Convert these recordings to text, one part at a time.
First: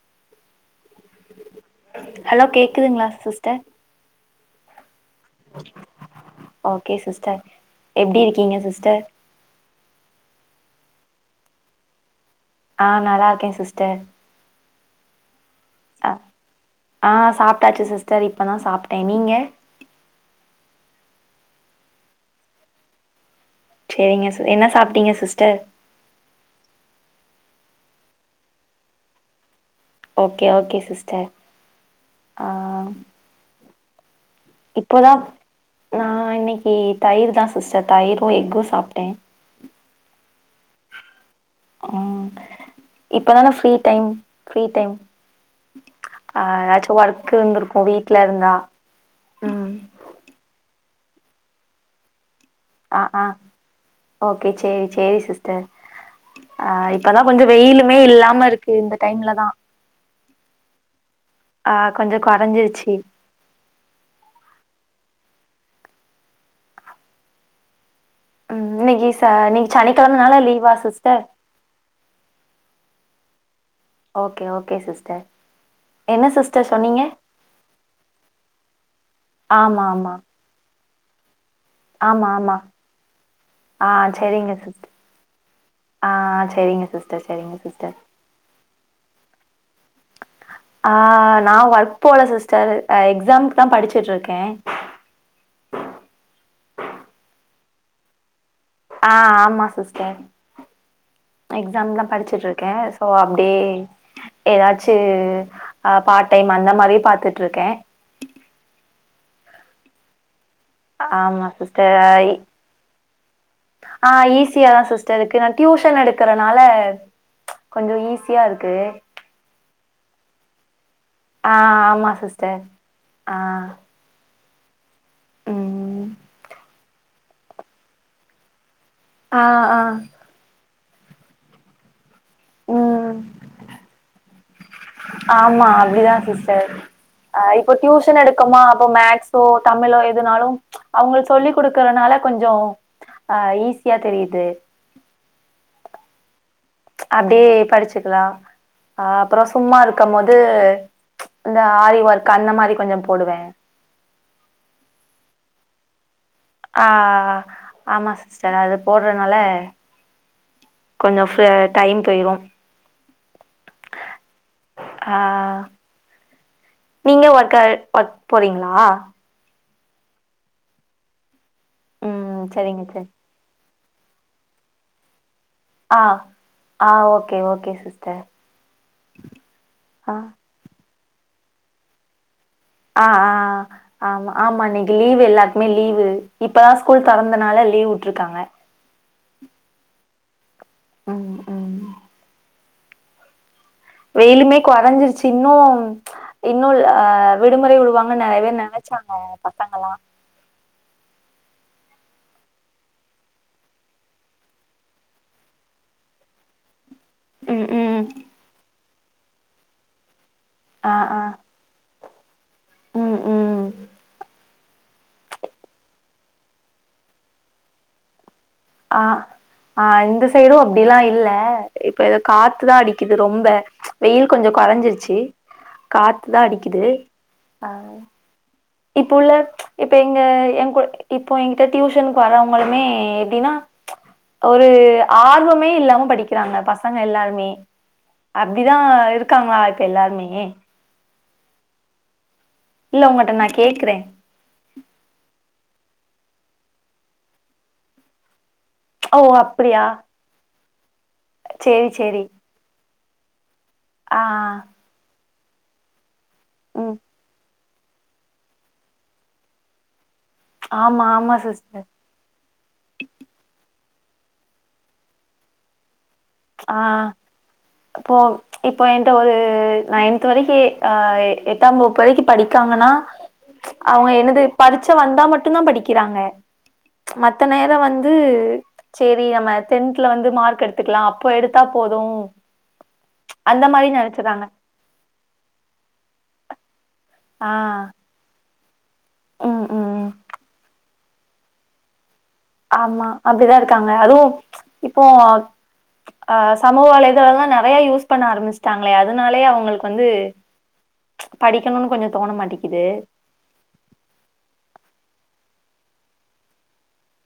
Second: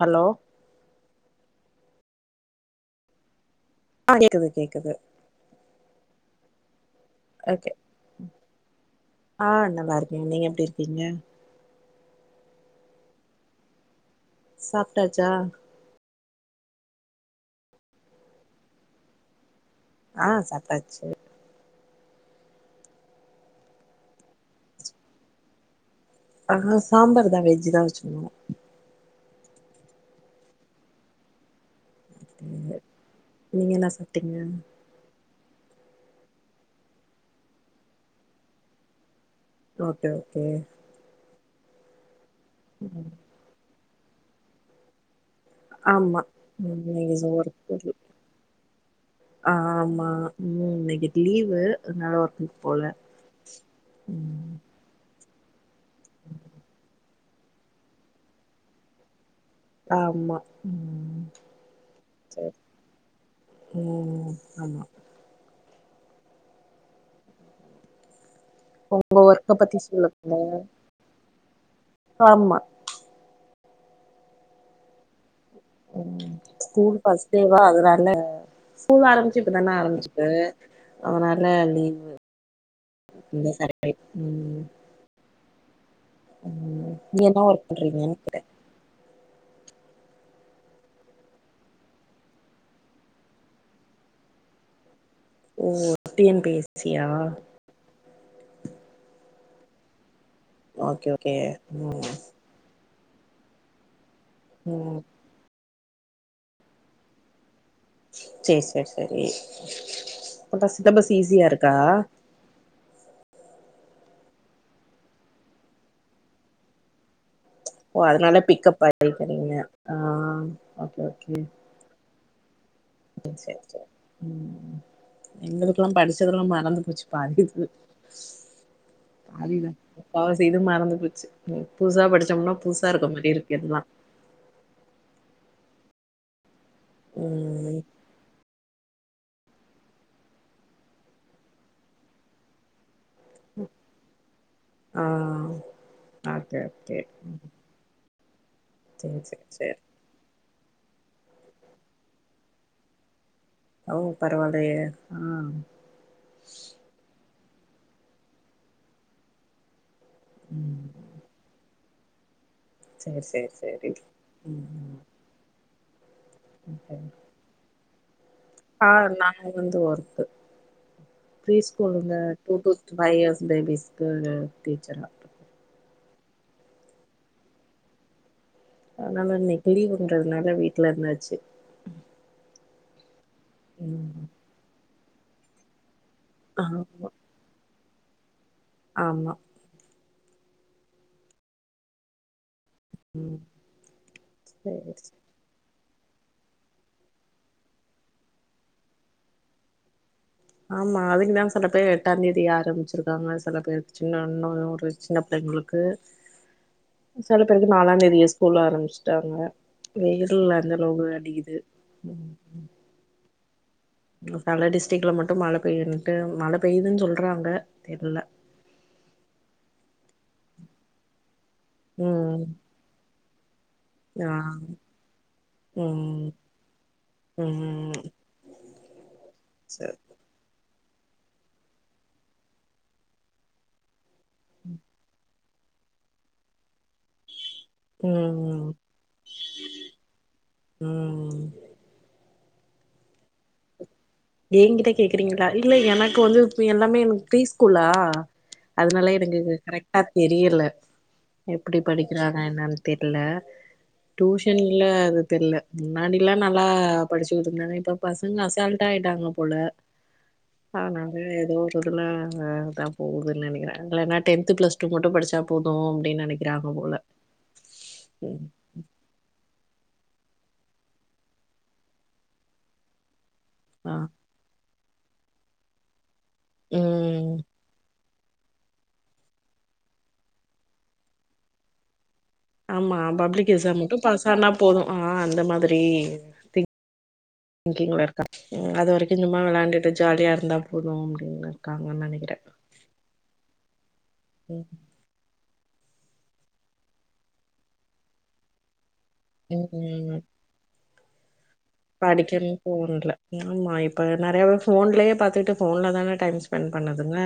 Hello hello கேக்குதுங்களா sister ஆ கேக்குது கேக்குது ஆ ஓகே சிஸ்டர் ஓகே எப்டி இருக்கீங்க சிஸ்டர் கிங்க ஆ நல்லா இருக்கே சிஸ்டர் சாப்ட்டாச்சா ஆ சாப்பிட்டாச்சி சிஸ்டர் இப்பதா சாப்பிட்டே நீங்க ஆ சப்டாச்சி சேரிங்க சிஸ் என்ன சாப்பிட்டீங்க சிஸ்டர் ஆ சாம்பார்தா வெஜ்ஜ்தா வச்சினோ ஓகே ஓகே சிஸ்டர் ஆ நீங்க என்னா சா இப்பதாப் நா இன்னிக்கு தயிர் தா சிஸ்டர் தயிரு எஃகு சாப்டே ஓகே ஓகே ஆ ம் இப்பதான ஃப்ரீ டைம் ப்ரீ டைம் ஆமா ஆ ஏதாச்சு நீங்க சொ ஒர்க் இருந்திருக்கு ஒரு வீட்ல இருந்தா ஆ ம் ஆமா ம் நகி லீவு நல ஒர்க் ஆ ஆ ஓகே சேரி சேரி சிஸ் டர், ஆ இப்பதா கொஞ்ச வெயிலுமே இல்லாம இருக்கு இந்த டைம்லதா ஆமா ம் ஆ கொஞ்சோ சரி கொறஞ்சிருச்சு ம் ஆமா ம் இன்னிக்கி உங்க ஒர்க்க சனி, பத்தி சொல்லுங்க சனிக்கெழமனால லீவா சிஸ்டர் ஆமா ஓகே ஓகே சிஸ்டர் என்ன ம் சிஸ்டர் ஸ்கூல் சொன்னீங்க பர்ஸ்ட் டேவா அதனால ஸ்கூல் ஆரம்பிச்சிட்டுதான ஆமா ஆமா ஆரம்பிச்சது அதனா இல்ல லீவு ஆமா ஆமா இந்த ஆ சனிகெழ செரிங்க ம் சிஸ்டர் ஆ சேரிங்க ம் நீ சிஸ்டர் என்ன சேரிங்க ஒர்க் சிஸ்டர் பண்றீங்கன்னு கேட்டே ஆ நா ஒர்க் போல சிஸ்டர் எக்ஸாம் தா படிச்சிட்ருக்கே ஓ டிஎன்பிஎஸ்சியா ஆ ஆமா சிஸ்டர் ஓகே ஓகே எக்ஸாம்தா ம் படிச்சிட்ருக்கே இருக்கே ஓ, அப்டே எதாச்சி ம் ஆ பார்ட் டைம் அந்த மாரி பாத்துட்ருக்கே சே சே சரி ஆமா சிஸ்டர் ஐயீ ஆ ஈசியாதா சிஸ்டர் இக்கு நா டியூஷன் எடுக்குறனால ஓ அதனால பிக்கப் ஆயக்கிறிங்க ஆ ஆ ஆமா சிஸ்டர் உ ஆ சேர் செரி எங்ளுக்ளா ம் படிச்சத்ளா மறந்து போச்சி பாரு ஆ ஆளில்லா ஆ அத செய்து மற போச்சு புதுசா படிச்சோம்னா புதுசா இருக்க ம் மாரி இருக்கு எல்லா கவிதா சிஸ் ஆ இப்போ ம் டியூசன் எடுக்குமா இப்ப மேக்ஸோ தமிழோ எதுனாலு ச் அவங்களுக் சொல்லி் கொடுக்கறனால கொஞ்சோ ஆ ஈஸியா தெரியுது ஆ ஓகே அப்டியே படிச்சுக்கலா அ சேரி அப்புறோ சேரி சேரி சும்மா இருக்கும் போது ச் இந்த ஆரி ஒர்க் அந்த மாரி கொஞ்சோ போடுவே ஓ பரவாயில்லயே ஆ ஆ ஆமா சிஸ்டர் அது போடுறனால ம் கொஞ்சோ ஃப டயம் போயிரு சேர் சேர் சேரி உ நீங்க ஒர்கா பத் போறீங்களா ஆ நாங்க வந்து ஒர்த்து ஃப்ரீ ஸ்கூலுங்க ம் டூ டூ சரிங்க சார் ஃபைவ் இயர்ஸ் பேபிஸ் கு டீச்சரா ஆ ஆ ஓகே ஓகே சிஸ்டர் அதனால இன்னிக் ஆ லீவுன்றதுனால வீட்டுல இருந்தா சரி ஆ ஆ ஆ ஆமா ஆமா நீ லீவ் எல்லாருக்குமே லீவு இப்பதா ஆமா ஸ்கூல் திறந்தனால லீவு ருக்காங்க ஆமா உ உ உ வெயிலுமே கொறைஞ்சிருச்சு இன்னு இன்னுல் விடுமுறை விடுவாங்கன்னு நறைய பேர் நனச்சாங்க பசங்கல்லா ஆமா அதுக்குதா சில பேர் எட்டாந் தேதி ஆரம்பிச்சிருக்காங்க சில பேர் சின்ன இன்னு ஒரு சின்ன பிள்ளைங்களுக்கு சில ம் பேருக்கு நாலாந் ம் தேதியெ ஸ்கூல் ஆரம்பிச்சு டாங்க வே உ வர்ல்ல [unintelligible] அடிக்குது ம் உ உ செல டிஸ்ட்க்ல மட்டு மழ பெயின்ட்டு மழ பெய்துன் சொல்றாங்க இல்ல ஆ ஆ இந்த சைடு அப்டிலா இல்ல இப்ப இத ம் காத்துதா அடிக்குது ரொம் ப வெயில் ஆ கொஞ்சோ குறைஞ்சிரிச்சி ம் காத்துதா அடிக்குது ஆ ம் இப்போ உள்ள இப்ப சரி எங்க எ கூட இப்போ என்கிட்ட டியூஷனுக்கு வரவங்களுமே எப்டின்னா ஒரு ஆர்வம் [unintelligible] இல்லாம படிக்கிறாங்க பசங்க எல்லாருமே ம் அப்டிதா இருக்காங்களா இப்ப எல்லாருமே ம் இல்ல உங்கட்ட நா கேக்கிறே என்கிட்ட கேக்குறீங்களா இல்ல எனக்கு வந்து இது எல்லாமே எனக்கு ப்ரீஸ்கூலா அதனால ஓ எனக்கு இது அப்டியா கரெக்ட்டா தெரியல எப்படி சேரி சேரி படிக்கிறாங்க என்னனு தெர்ல ஆ டியூஷன்ல [unintelligible] தெர்ல முன்னாடி எல்லாம் நல்லா ம் படிச்சுட்ருந்தாங் இபோ பசங்க அசால்ட் டா ஆயிட்டாங்க போல ஆனாலு ஆமா அது ஆமா ஏதோ ஒரு சிஸ்டர் இதுல தா போகுதுன் நெனைக்கிறே இல்லனா டென்த்து பிளஸ்டூ மட்டு படிச்சா போது அப்டின்னு நெனைக்கிறாங்க ஆ போல இப்போ ம் இப்போ என்ட்ட ஒரு நயன்த் த்து வரைக்கு ஆஹ எட்டாம் வகுப்பு வரைக்கு படிக்காங்கனா ச் ஆ அவங்க என்னது பரிச்ச வந்தா மட்டும்தா படிக்கிறாங்க ம் மத்த நேரவந் து சேரி நம்ம டென்த்ல வந்து மார்க் எடுத்துக்கலா அப்போ எடுத்தா போது ஆமா பப்ளிக் அந்த எக்ஸாம் மாரி மட்டு நெனச்சுறாங்க. பாஸானா போது ஆ அந்த மாதிரி ஆ ங்கிங்ள இருக்கா உ அது வரைக் [unintelligible] ம் விளயாண்டுட்டு ம் ஜாலியா இருந்தா போது இங் இருக்காங்கனு நினைக்கிறே ஆமா அப்டிதா இருக்காங்க அதுவு ச் ம் இப்போ ஆ சமூக வலைதலோலா நறைய யூஸ் பண்ண ஆரம்பிச்சுட்டாங்க அதனாலயே அவங்களுக்கு வந்து படிக்கணுன்னு கொஞ்சோ தோண படிக்கன்னு மாட்டேக்குது. தோனல ஆமா இப்ப நறைய பேரு ஃபோன்லயே பாத்துட்டு ஃபோன்ல தான டைம் ஸ்பெண்ட் பண்ணுதுங்க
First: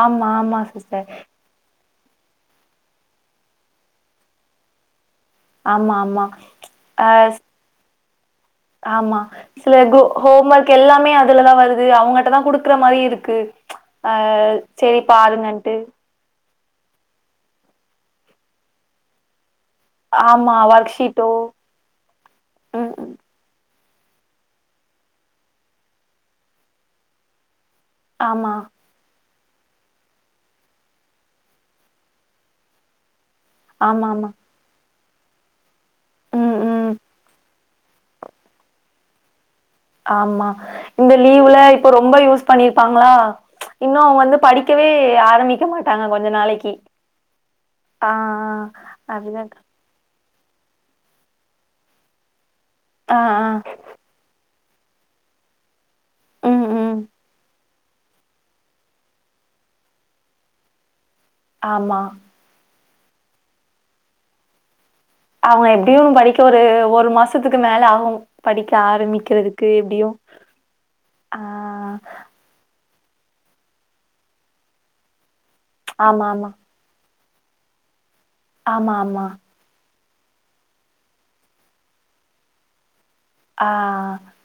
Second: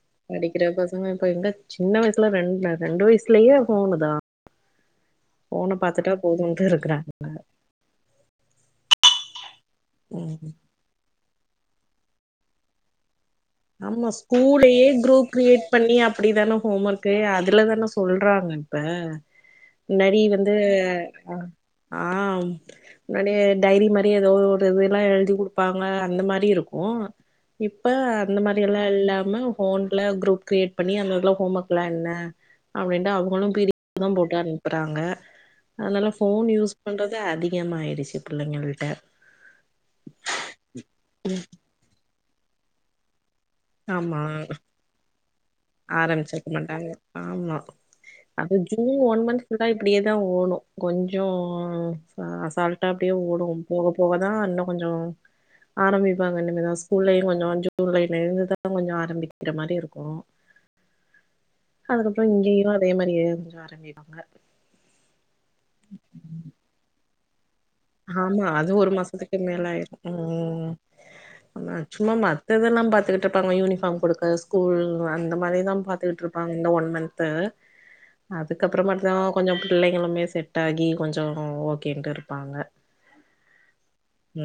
ஆமா ஆமா படிக்கிற சிஸ்டர். பசங்க இப்ப எங்க சின்ன வயசு ல ரெண் ரெண்டு வயசுலயே ஃபோணுதா ஃபோன ஆமா பாத்துட்டா ஆமா போதும்ன்ட்டு இருக்கறாங்க அ ஆமா சில கோ ஹோம் ம் ஒர்க் எல்லாமே துலதா வருது அவங்ட்டதா குடுக்குற மாரி இருக் ஆமா ஸ்கூலயே குரூப் கிரியேட் பாருங்கன்ட்டு பண்ணி அப்படித்தான ஹோம் ஒர்க்க அதுலதானே சொல்றாங்கப்ப முன்னாடி வந்து ஆமா ஒர்க் ஷீட்டோ ஆ ம் ம் முன்னாடிய டைரி மாரி ஏதோ ஒரு இதல்லா எழுதி கொடுப்பாங்க அந்த மாரி இருக்கு இப்ப அந்த ஆமா மாரி எல்லா இல்லாம ஃபோன்ல குரூப் கிரியேட் பண்ணி அங்க உள்ள ஹோம் ஒர்க்லா என்ன அப்படின்னுட்டு அவ மளு பீடி [inaudible] தா ஆமா ஆமா போட்டு அனுப்புறாங்க அதனால ஃபோன் ம் யூஸ் ம் பண்றது அதிகமாயிடுச்சு பிள்ளைங்களுட்ட ஆமா இந்த லீவுல இப்ப ரொம்ப யூஸ் பண்ணிருப்பாங்களா இன்னு அவங்க ஆமா வந்து படிக்கவே ஆரமிக்க ஆரம்பிச்சிருக்க மாட்டாங்க ஆமா ஆ அது ஆ ஜூன் ஒன் மந்த் அதுதா [unintelligible] இப்படியேதா தஓடு கொஞ்சோ அசால்ட் ட்டா அப்டியே ஆ ஓடு ஆ போக போகதா இன்னு கொஞ்சோ ஆரம்பிப்பாங்க ம் இனிமேதா ம் ஸ்கூல்லயு கொஞ்சோ கொஞ்சோ ஜூலையில இருந்து தா கொஞ்சோ ஆரம்பிக்கிற மாரி இருக்கு ஆமா அதுக்கப்புறோ இங்கயலா அதே மாரியே கொஞ்ச ஆரம்பிப்பாங்க அவங்க எப்டியு படிக்க ஒரு மாசத்து ஆமா அது ஒரு மாசத்துக்கு மேல ஆயிரு உ எப்படியும். ஆ சும்மா மத்ததெல்லா த்துட்டு இருப்பாங்க யூனிஃபார்ம் குடுக்க ஸ்கூல் வந் இந்த மாரி தா பாத்துடு ஆமாமா. இருபாங்க இந்த ஒன் மந்த் ஆ அதுக்கப்புற மட்டுன் ஆமாமா. கொஞ்ச பிள்ளைங்களுமே செட் ஆகி கொஞ்ச ஓகேன்ட்டு இருப்பாங்க ஆ உ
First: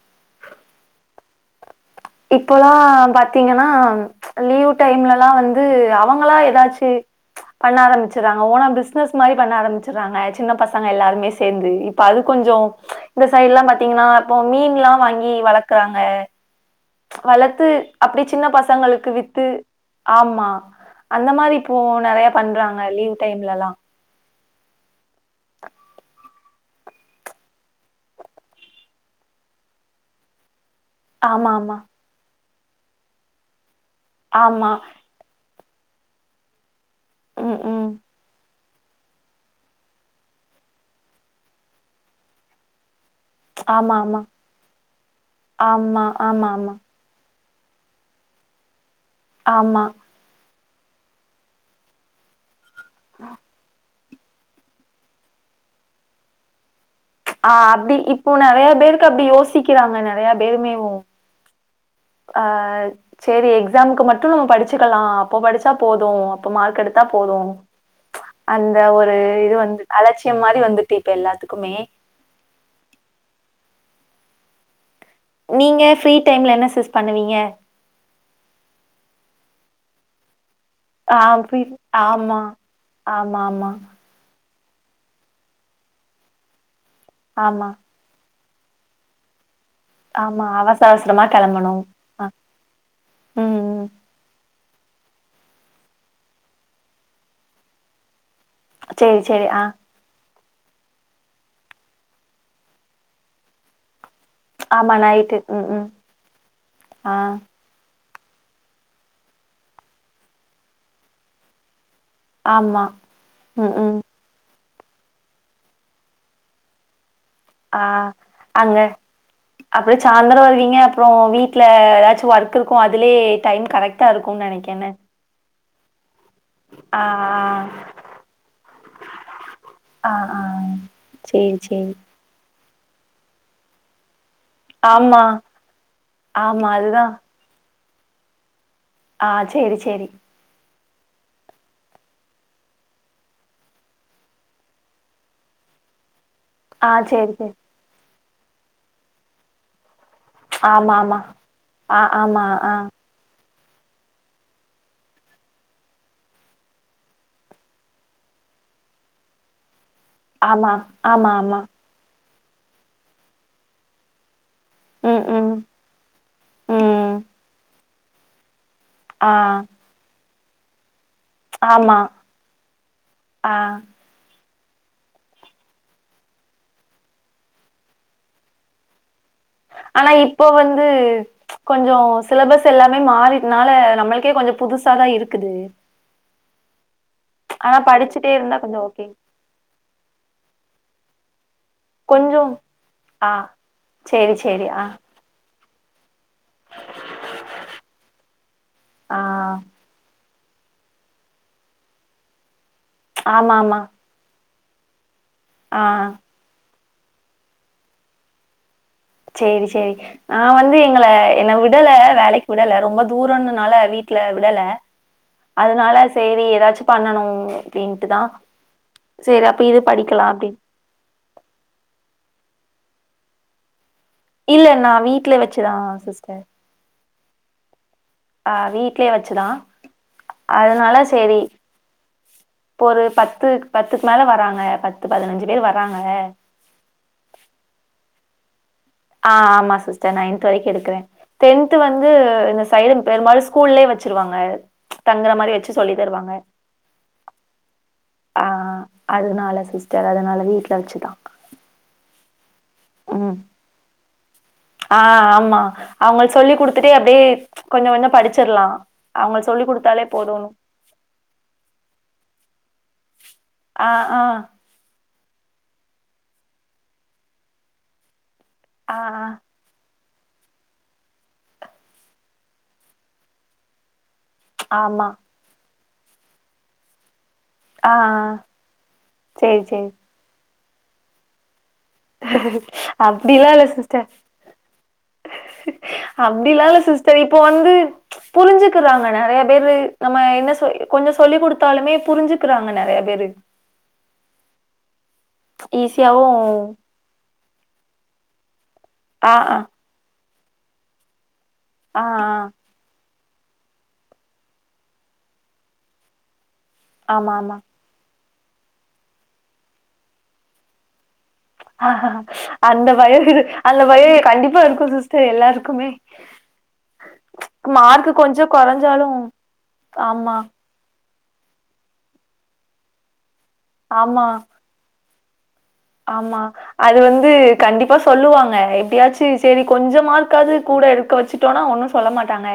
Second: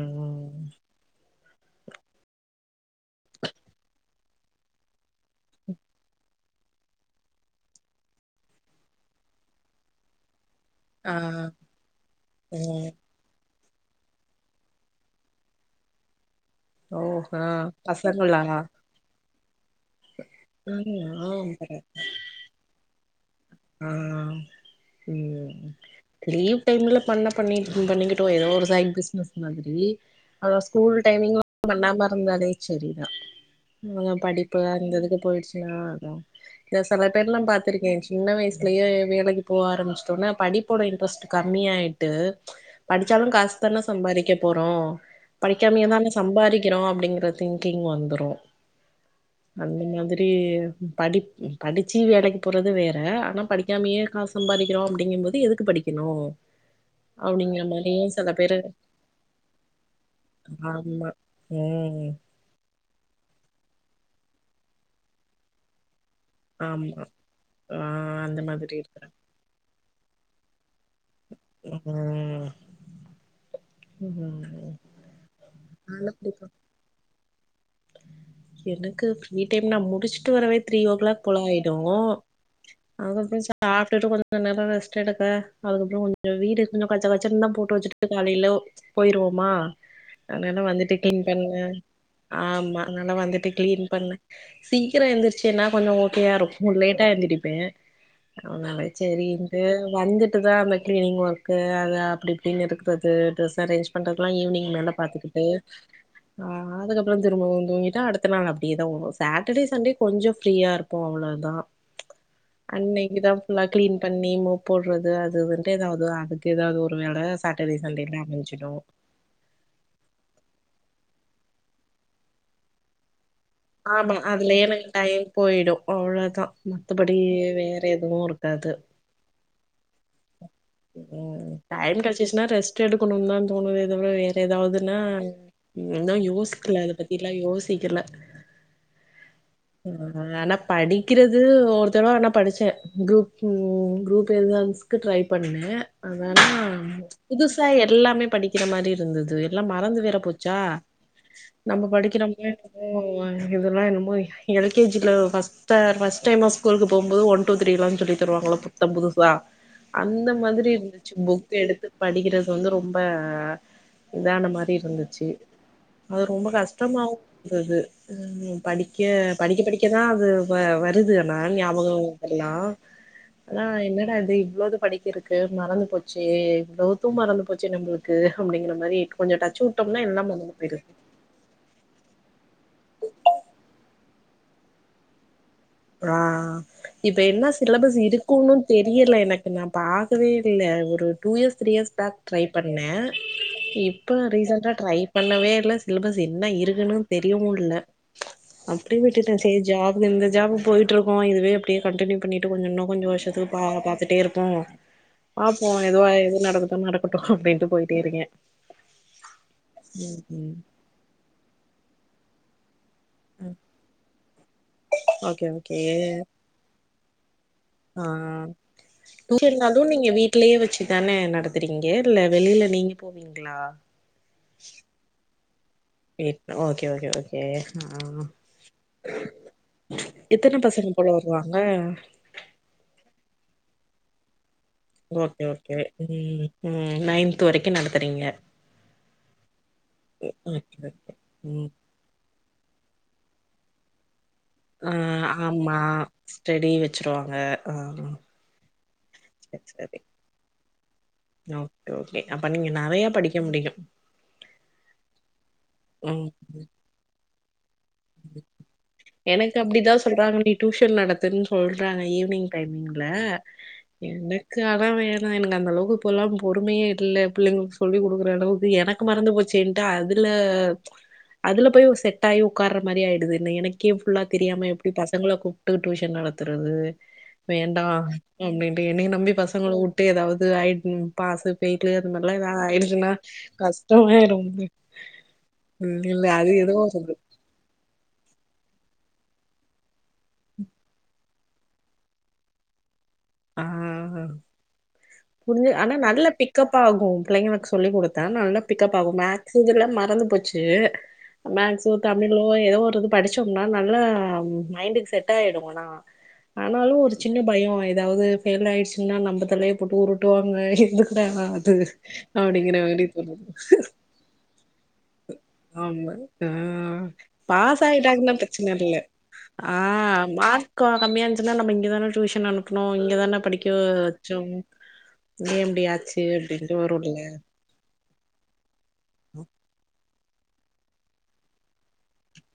இப்பலா பாத்தீங்கன்னா ச் அ லீவ் வுட்டா எங்கனா ல வந்து அவங்களா எ தாச்சு பண்ண ஆரம்பச்சர்றாங்க ஓனா பிஸ்னஸ் மாரி பண்ண ஆரம்பச்சர்றாங்க சின்ன பசங்க ஆ எல்லாருமே சேந்து இப்ப அது கொஞ்சோ ம் இந்த சைடு எல்லா பா த்தீங்ன்னா இப்போ மீன்லா வாங்கி வளக்குறாங்க ஓ ஆ வளத்து அப்டியே பசங்களா சின்ன பசங்களுக்கு வி த்து ஆமா ம் ஆ அந்த மாரி இப்போ பர நெறைய பண்றாங்க லீவ் டைம்லலாம். ஆ ம் லீவ் டைம்ல பண்ணா பண்ணி பண்ணிக்கிட்டு எதோ ஒரு சைடு பிசினஸ் மாதிரி ஆனா ஸ்கூல் டைமிங்ல ஆமா, ஆமா. பண்ணாம இருந்தாலே சரிதா அவங்க படிப்பு ஆமா. அந்த இதுக்கு போயிடுச்சு பாத்தீங்ளா அதா ஆ சில பேர்லா ம், ம். பாத்திருக்கே சின்ன வயசுலயே வேலைக்கி போக ஆரம்பிச்சுட்டோமன்னா படிப்போட இன்ட்ரெஸ்ட் கம்மி ஆயிட்டு படிச்சாலு காசுதான ஆமா, ஆமா. சம்பாரிக்க போறோ ஆமா, படிக்காமயேதான ஆமா, ஆமா. சம்பாரிக்கிறோ அப்டிங்கற திங்கிங் வந்துரு அந்த ஆமா. மாதிரி ம் படி ம் படிச்சு வேலைக்கு போறது வே ற ஆனா படிக்காமயே காசு சம்பாரிக்கிறோ அப்டிங்கும் போது எதுக்கு படிக்கணு ஆ அப்டிங்கிற அப்டி மாரியே சில இப்போ பேரு நெறைய பேருக்கு அப்டி யோசிக்கிறாங்க நெறையா பேருமேவு ஆமா ம் ஆ செரி எக்ஸாமுக்கு மட்டு நம்ம படிச்சுக்கலா அப்போ படிச்சா போ து அப்ப மார்க் எடுத்தா ஆமா போது ஆ மாதிரி அந்த இருக்கறா ஒரு இது வந்து அலட்சி யோ மாரி வந்துட்டு இப்ப எல்லாத்துக்குமே. ம் ம் ம் ம் ம் நீங்க ஃப்ரீ டைம்ல என்ன சிஸ் பண்ணுவீங்க எனக்கு ஃப்ரீ டைம் நா முடிச்சுட்டு வரவே த்ரீ ஓ ஆ கிளாக் போல ஃப்ரீ ஆயிடு ஆமா. அங்க போய் ஆமாமா. சாப்டுட்டு கொஞ்சோ நா நல்லா ரெஸ்ட் எடுக்க அதுக்கப்புறோ கொஞ்ச வீடு ன் கச்சக்கச்சதா ஆமா. போட்டு வச்சுட்டு காலையில போயிருவோமா ஆமா. அனன அவசர வந்துட்டு அவசரமா கிளீன் பண்ணே கெளம்பணும். அ. ஆமா னால வந்துட்டு ம், கிளீன் ம். பண்ண சீக்கிரோ எழுந்திருச்சின்னா கொஞ்ச ஓகேயா இருக்கு லேட்டா எழுந்திரிப்பே அவனலே சரி, சரி. சேரிண்டு ஆ. வந்து ட்டுதா அந்த கிளீன் ஒர்க் அது அப்பிடி இப்பிடின்னு இருக்கிறது டிரஸ் அரேஞ்ச் பண்ற லா ஈவினிங் மேல ஆமா நைட்டு பாத்துக்கிட்டு் ம் ம் ஆ அதுக்கப்புறோ திரும்பவு ய்ட்டா அடுத்த நாள் அப்பிடியேதா ஓடு சாட்டர்டே சண்டே கொஞ்சோ ஃப்ரீயா இருக்கு அவ்வளதா ஆமா அன்னிக்குதா ஃபுல்லா ம் கிளீன் ம் பண்ணி மோ போடறது அது வந்துட்டு எதாவது அதுக்கு எதாவது ஒரு வேட ஆ அங்க அப்புறோ சாயந்திரோ வருவீங்க அப்புறோ வீட் ட்ல எதாச்சு ஒர்க் இருக்கு அதுலியே ஆமா அதுலியே எனக் டைம் போயிடு அவ்ள தா ஆ மத்தபடி வேற எதுவு இருக்காது ஆ ஆ ம் சேரி சேரி டைம் கடைச்சசினா ரெஸ் த்து எடுக்கணுதா தோணுதே தவற ட்டு எதாவதுன்னா ஆமா இன்னு ஆமா யோசிக்கல அத அதுதான் பத்திலா யோசி தெர்ல ஆ சேரி சேரி படிக்கிறது ஒரு தடவ ஆனா படிச்சே குரூப்பு குரூப் எழுதவமீஸ்க்கு ட்ரைப் பண்ணே ஆ ஆனா ஆ சேரி சேரி புதுசா எல்லாமேப் படிக்கிற மாரி இருந்தது எல்லா மறந்து வேற போச்சா ஆமா ஆமா நம்ம ஆ படிக்கற ஆமா ஆ [inaudible] இதல்லா என்னமோ எல் கே ஜி ல ஃபஸ்ட் ட ஃபஸ்ட் டைமா ஸ்கூலுக்கு போகும் போது ஒன் டு த்ரீ எல்லாஞ் சொல்லி தருவாங்கல்ல புத்தம் புதுசா அந்த மாதிரி ஆமா இருந்துச்சு ஆமா புக் ஆமா எடுத்து படிக்கறது வந்து ரொம்ப இதான மா ரி ம் இருந்துச்சு ம் அது ரொம்ப கஷ்டமாவு ம் இருந்துது செரிங் தோழி படிக்க ஆ படிக்க படிக்கதா அது வ வருது ன ஞாபகோ ஆமா வர்தல்லா ஆனா ஆ என்னடா இது இவ்ளோ இது படிக்கறக்கு மறந்து போச்சே இவ்ளோ இது மறந்து போச்சே நம்பளுக்கு அப்டிங்ற மாரி கொஞ்சோ டச்சு விட்டோம்னா ஆனா எல்லா இப்போ மறந்து போயிரு வந்து கொஞ்ச சிலபஸ் எல்லாமே மாறிட்னால நம்மளக் கே கொஞ்ச புதுசாதா இருக்குது ஆ இப்ப என்ன ஆனா சிலபஸ் படிச்சுட்டே இருக்குன்னு இருந்தா கொஞ்சம் ஓகே. தெரியல எனக்கு நா பாக்கவே இல்ல ஒரு two years three years back try கொஞ்சம் பண்ணே ஆ இப்ப சரி, சரி. ரீசண்டா ஆ, ட்ரை பண்ணவே இல்ல சிலபஸ் என்ன இருக்குன்னு தெரியவு இல்ல அப்டியே ஆ விட்டுட்டே சேரி ஜாப்ல இந்த ஜாபு போயிட்ருக்கோ இதுவே அப்டியே கண்டினியூ பண்ணிட்ருப்போ கொஞ்ச இன்னு கொஞ்ச வருஷத்துக்கு பா ஆமாமா. பாத்துட்டே இருப்போ பாப்போ ஆ எதுவா எது நடக்குதோ நடக் போட்டுக்கோ அப்டின்ட்டு போயிட்டே இருக்கே சேரி சேரி ம் நா ம் வந்து எங்கள என்ன விடல வேலைக் கூட இல்ல ரொம்ப தூரோன்னுனால வீட்ல விடல ஓகே ஓகே அதனால சேரி ஏதாச்சு பண்ணணு ஆ இது டியூஷன்னாலு நீங்க படிக்கலாம் வீட்லயே அப்டின்னு. வச்சுதான நடந்துறீங்க இல்ல வெளில நீங்க போவீங்களா இல்ல நா வீட்டுல வச்சு கே ஓகே ஓகே ஓ கே அ வீட்லயே வச்சுதா எத்தன பசங்க அதனால போல சேரி வருவாங்க இப்ப ஒரு பத்து பத்துக்கு மேல வராங்க ஓகே பேர் ஓகே வராங்க. ம் ம் நைன்த் வரைக்கு நடத்துறீங்க ஆ ஆமா சிஸ்டர் நைன்த் வரைக்கு ஓகே எடுக்கிறே ஓகே ம் டென்த் வந்து இந்த சைடு பெருபாலு ஸ்கூல்லே வச்சிருவாங்க ம் ஆமா ஸ்டடி வச்சிருவாங்க ஆ ஆ அதனால சேரி சேரி சிஸ்டர். அதனால வீட்ல வச்சு தான். ஓகே ஓகே அ ப்ப நீங்க நெறைய ம். படிக்க முடியு ஆ ஆமா ம் அவங்கள் சொல்லிடுத்துட்டே அப்படியே எனக்கு சொல்லிக் அப்படிதா குடுத்தாலே சொல்றாங்க போதும்னு. நீ டியூஷன் நடத்துன்னு சொல்றாங்க ஈவினிங் டைமிங் ல ஆ ஆ. எனக்கு ஆனா வே நா எனக்கு அந்த அளவுக்கு இப்பல்லா பொறுமையே இல்ல பிள்ளைங்களுக்கு சொல்லி கொடுக்குற அளவுக் ஆ எனக்கு ஆ. மறந்து போச்சேன்ட்டு அது அதுல அதுல போய் செட் ஆயி உக்காற மாரி ஆயிடுதுனு எனக்கே ஃபுல்லா தெரியாம எப்படி ஆமா. பசங்கள கூப் டு டியூஷன் நடத்துறது வேண்டா ஆ ஆ. அப்படின்ட்டு என்னைய நம்பி சரி, பசங்கள சரி. விட்டு ஏதாவது ஆயி ம் பாசு [unintelligible] எதாவது ஆயிடுச்சுன்னா அப்டிலாம் இல்ல சிஸ்டர். கஷ்டம் ஆகிடு ம் இல்ல அது அப்டிலா எதோ இல்ல வருது சிஸ்டர் இப்போ வந்து புரிஞ்சுக்குறாங்க நெறைய பேரு நம்ம என்ன சொ கொஞ்சோ சொல்லி கொடுத்தாலுமே புரிஞ்சுக்கிறாங்க நெறைய பேரு ஆ புரிஞ்சு ஆனா ஈஸியாவு நல்லா பிக்கப் ஆகும் பிள்ளைங்களுக்கு சொல்லி கொடுத்தா நல்ல பிக்கப் ஆகு ஆ மேக்ஸ் ஆ இதுல மறந்து போச்சு [unintelligible] மேக்ஸோ ஆ ஆ தமிழோ எதோ ஒரு இது படிச்சோம்னா நல்லா மைண்டுக்கு செட் ஆயிடு ஆனா ஆனாலு ஒரு ஆமா சின்ன ஆமா பயோ ஆயு அதாவது ஃபெயில் ஆயிடுச்சுங்னா நம்ப தலைய போட்டு உருட்டுவாங்க எதுக் ல்ல அது ஆஹா. அப்பிடிங்ற அந்த மாரி பயோ தோணு இரு அந்த பயோ கண்டிப்பா இருக்கு சிஸ்டர் எல்லாருக்குமே ஆமா ஆ பாஸ் மார்க் ஆயிட்டாங்னா கொஞ்சோ பிரச்சன இல்ல கொறஞ்சாலு ஆ ஆமா மார்க் அ கம்மியா இஞ்சுனா நம்ம இங்க தான டியூஷன் அனுப் புனு இங்க தான படிக் கியோ ஆமா சிம் ஆமா அது வந்து கண்டிப்பா சொல்லுவாங்க எப் டியாச்சி சேரி கொஞ்சமா இருக்காது கூட இருக்க வச்சுட்டோனா ஒன்னு சொல்ல மாட்டாங்க